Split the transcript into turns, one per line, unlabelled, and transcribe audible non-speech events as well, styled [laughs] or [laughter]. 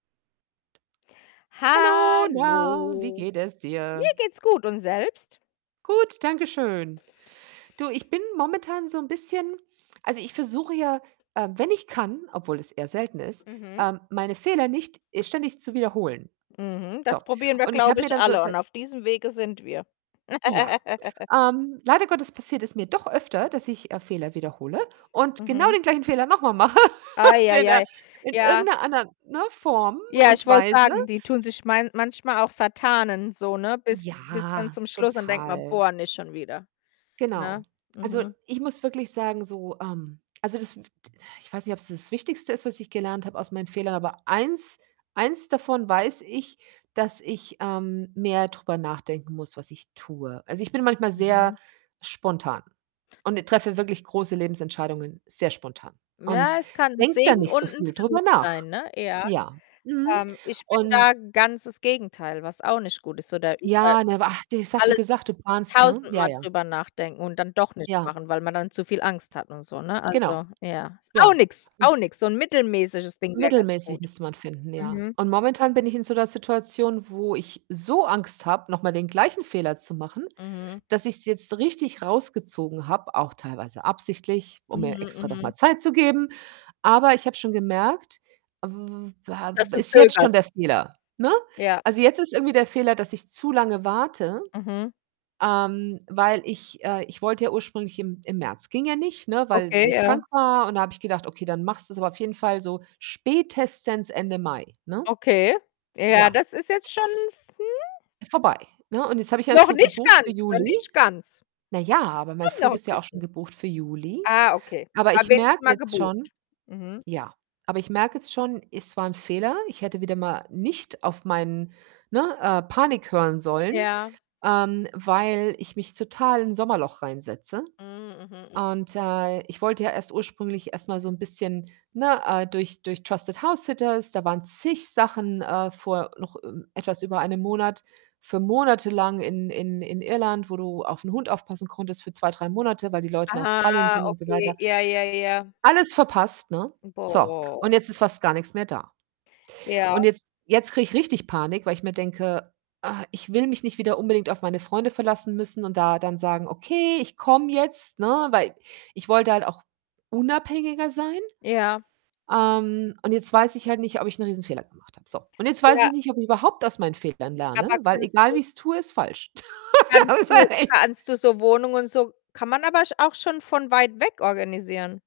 Hallo, na, wie
Hallo.
geht es
Mir
dir?
geht's gut und selbst?
Gut, danke schön. Du, ich bin momentan so 'n bisschen also, ich versuche ja, äh, wenn ich kann, obwohl es eher selten ist,
Mhm.
ähm, meine Fehler nicht ständig zu wiederholen.
Mhm.
So,
Das probieren wir,
und ich habe
glaube
mir
ich,
dann so
alle
über
und auf diesem Wege sind wir.
Ja,
[laughs]
ähm, leider Gottes passiert es mir doch öfter, dass ich, äh, Fehler wiederhole und genau
Mhm.
den gleichen Fehler noch mal mache [laughs] und in 'ner
Eieiei.
in
Ja.
irgend 'ner anderen, ne, Form
Ja, ich
und
wollte
Weise.
sagen, die tun sich man manchmal auch vertarnen so, ne, bis bis dann
Ja,
zum Schluss und denkt man:
total.
„Boah, nicht schon wieder,“
Genau.
ne?
Also,
Mhm.
ich muss wirklich sagen, so, ähm also, das w t ich weiß nicht, ob's das Wichtigste ist, was ich gelernt habe aus meinen Fehlern, aber 1, 1 davon weiß ich, dass ich, ähm, mehr drüber nachdenken muss, was ich tue. Also, ich bin manchmal sehr
Mhm.
spontan und treffe wirklich große Lebensentscheidungen sehr spontan und
Ja, es kann 'n
denke da
Segen
nicht so
und 'n
viel drüber
Fluch
nach.
sein, ne, ja.
Ja, mhm
Ähm, ich bin
und
da ganz das Gegenteil, was auch nicht gut ist. So da über
Ja, ne ach, das hast du
alles
gesagt, du planst, ne? Ja,
tausendmal
ja.
drüber nachdenken und dann doch nicht
Ja.
machen, weil man dann zu viel Angst hat und so, ne?
Genau.
Also, ja, ist
Ja.
auch nix, auch
[unintelligible]
nix. So 'n mittelmäßiges Ding wäre ganz
Mittelmäßig
gut.
müsste man finden, ja.
Mhm.
Und momentan bin ich in so 'ner Situation, wo ich so Angst habe, noch mal den gleichen Fehler zu machen,
Mhm.
dass ich's jetzt richtig rausgezogen habe, auch teilweise absichtlich, um mir
Mhm,
extra noch mal
mhm.
Zeit zu geben. Aber ich habe schon gemerkt, w w war
Dass du
ist jetzt
zögerst.
schon der Fehler, ne?
Ja.
Also, jetzt ist irgendwie der Fehler, dass ich zu lange warte,
Mhm.
ähm, weil ich äh, ich wollte ja ursprünglich im im März ging ja nicht, ne, weil weil
Okay,
ich
ja.
krank war und da habe ich gedacht: „Okay, dann machst du's aber auf jeden Fall so spätestens Ende Mai, ne?“
Okay. Ja,
Ja.
das ist jetzt schon f
Vorbei, ne? Und jetzt habe ich einen
Noch
Flug
nicht
gebucht für
ganz, noch
Juli.
nicht ganz.
Na ja, aber mein
Schon
Flug
noch 'n
ist ja auch schon
bisschen.
gebucht für Juli.
Ah, okay.
Aber
Na
ich
wenigstens
merke
mal
jetzt schon
gebucht. Mhm.
ja, aber ich merke jetzt schon, es war 'n Fehler. Ich hätte wieder mal nicht auf meinen ne, äh, Panik hören sollen,
Ja.
ähm, weil ich mich total in 'n Sommerloch reinsetze
Hm, mhm, mhm.
und, äh, ich wollte ja erst ursprünglich erst mal so 'n bisschen, ne, äh, durch durch TrustedHousesitters, da waren zig Sachen, äh, vor noch ü etwas über einem Monat für monatelang in in in Irland, wo du auf 'n Hund aufpassen konntest für 2, 3 Monate, weil die Leute in
Ah,
Australien sind und so
okay,
weiter.
ja, ja, ja.
Alles verpasst, ne? So,
Boah.
und jetzt ist fast gar nix mehr da
Ja.
und jetzt jetzt kriege ich richtig Panik, weil ich mir denke: „Ah, ich will mich nicht wieder unbedingt auf meine Freunde verlassen müssen,“ und da dann sagen: „Okay, ich komme jetzt,“ ne, weil ich wollte halt auch unabhängiger sein.
Ja.
Ähm, und jetzt weiß ich halt nicht, ob ich 'n Riesenfehler gemacht habe. So, und jetzt weiß
Ja.
ich nicht, ob ich überhaupt aus meinen Fehlern
Aber
lerne, weil
kannst
egal, wie
du
ich's tue, ist falsch. [laughs]
kannst
Das ist
du
halt echt
kannst du so Wohnungen und so kann man aber sch auch schon von weit weg organisieren.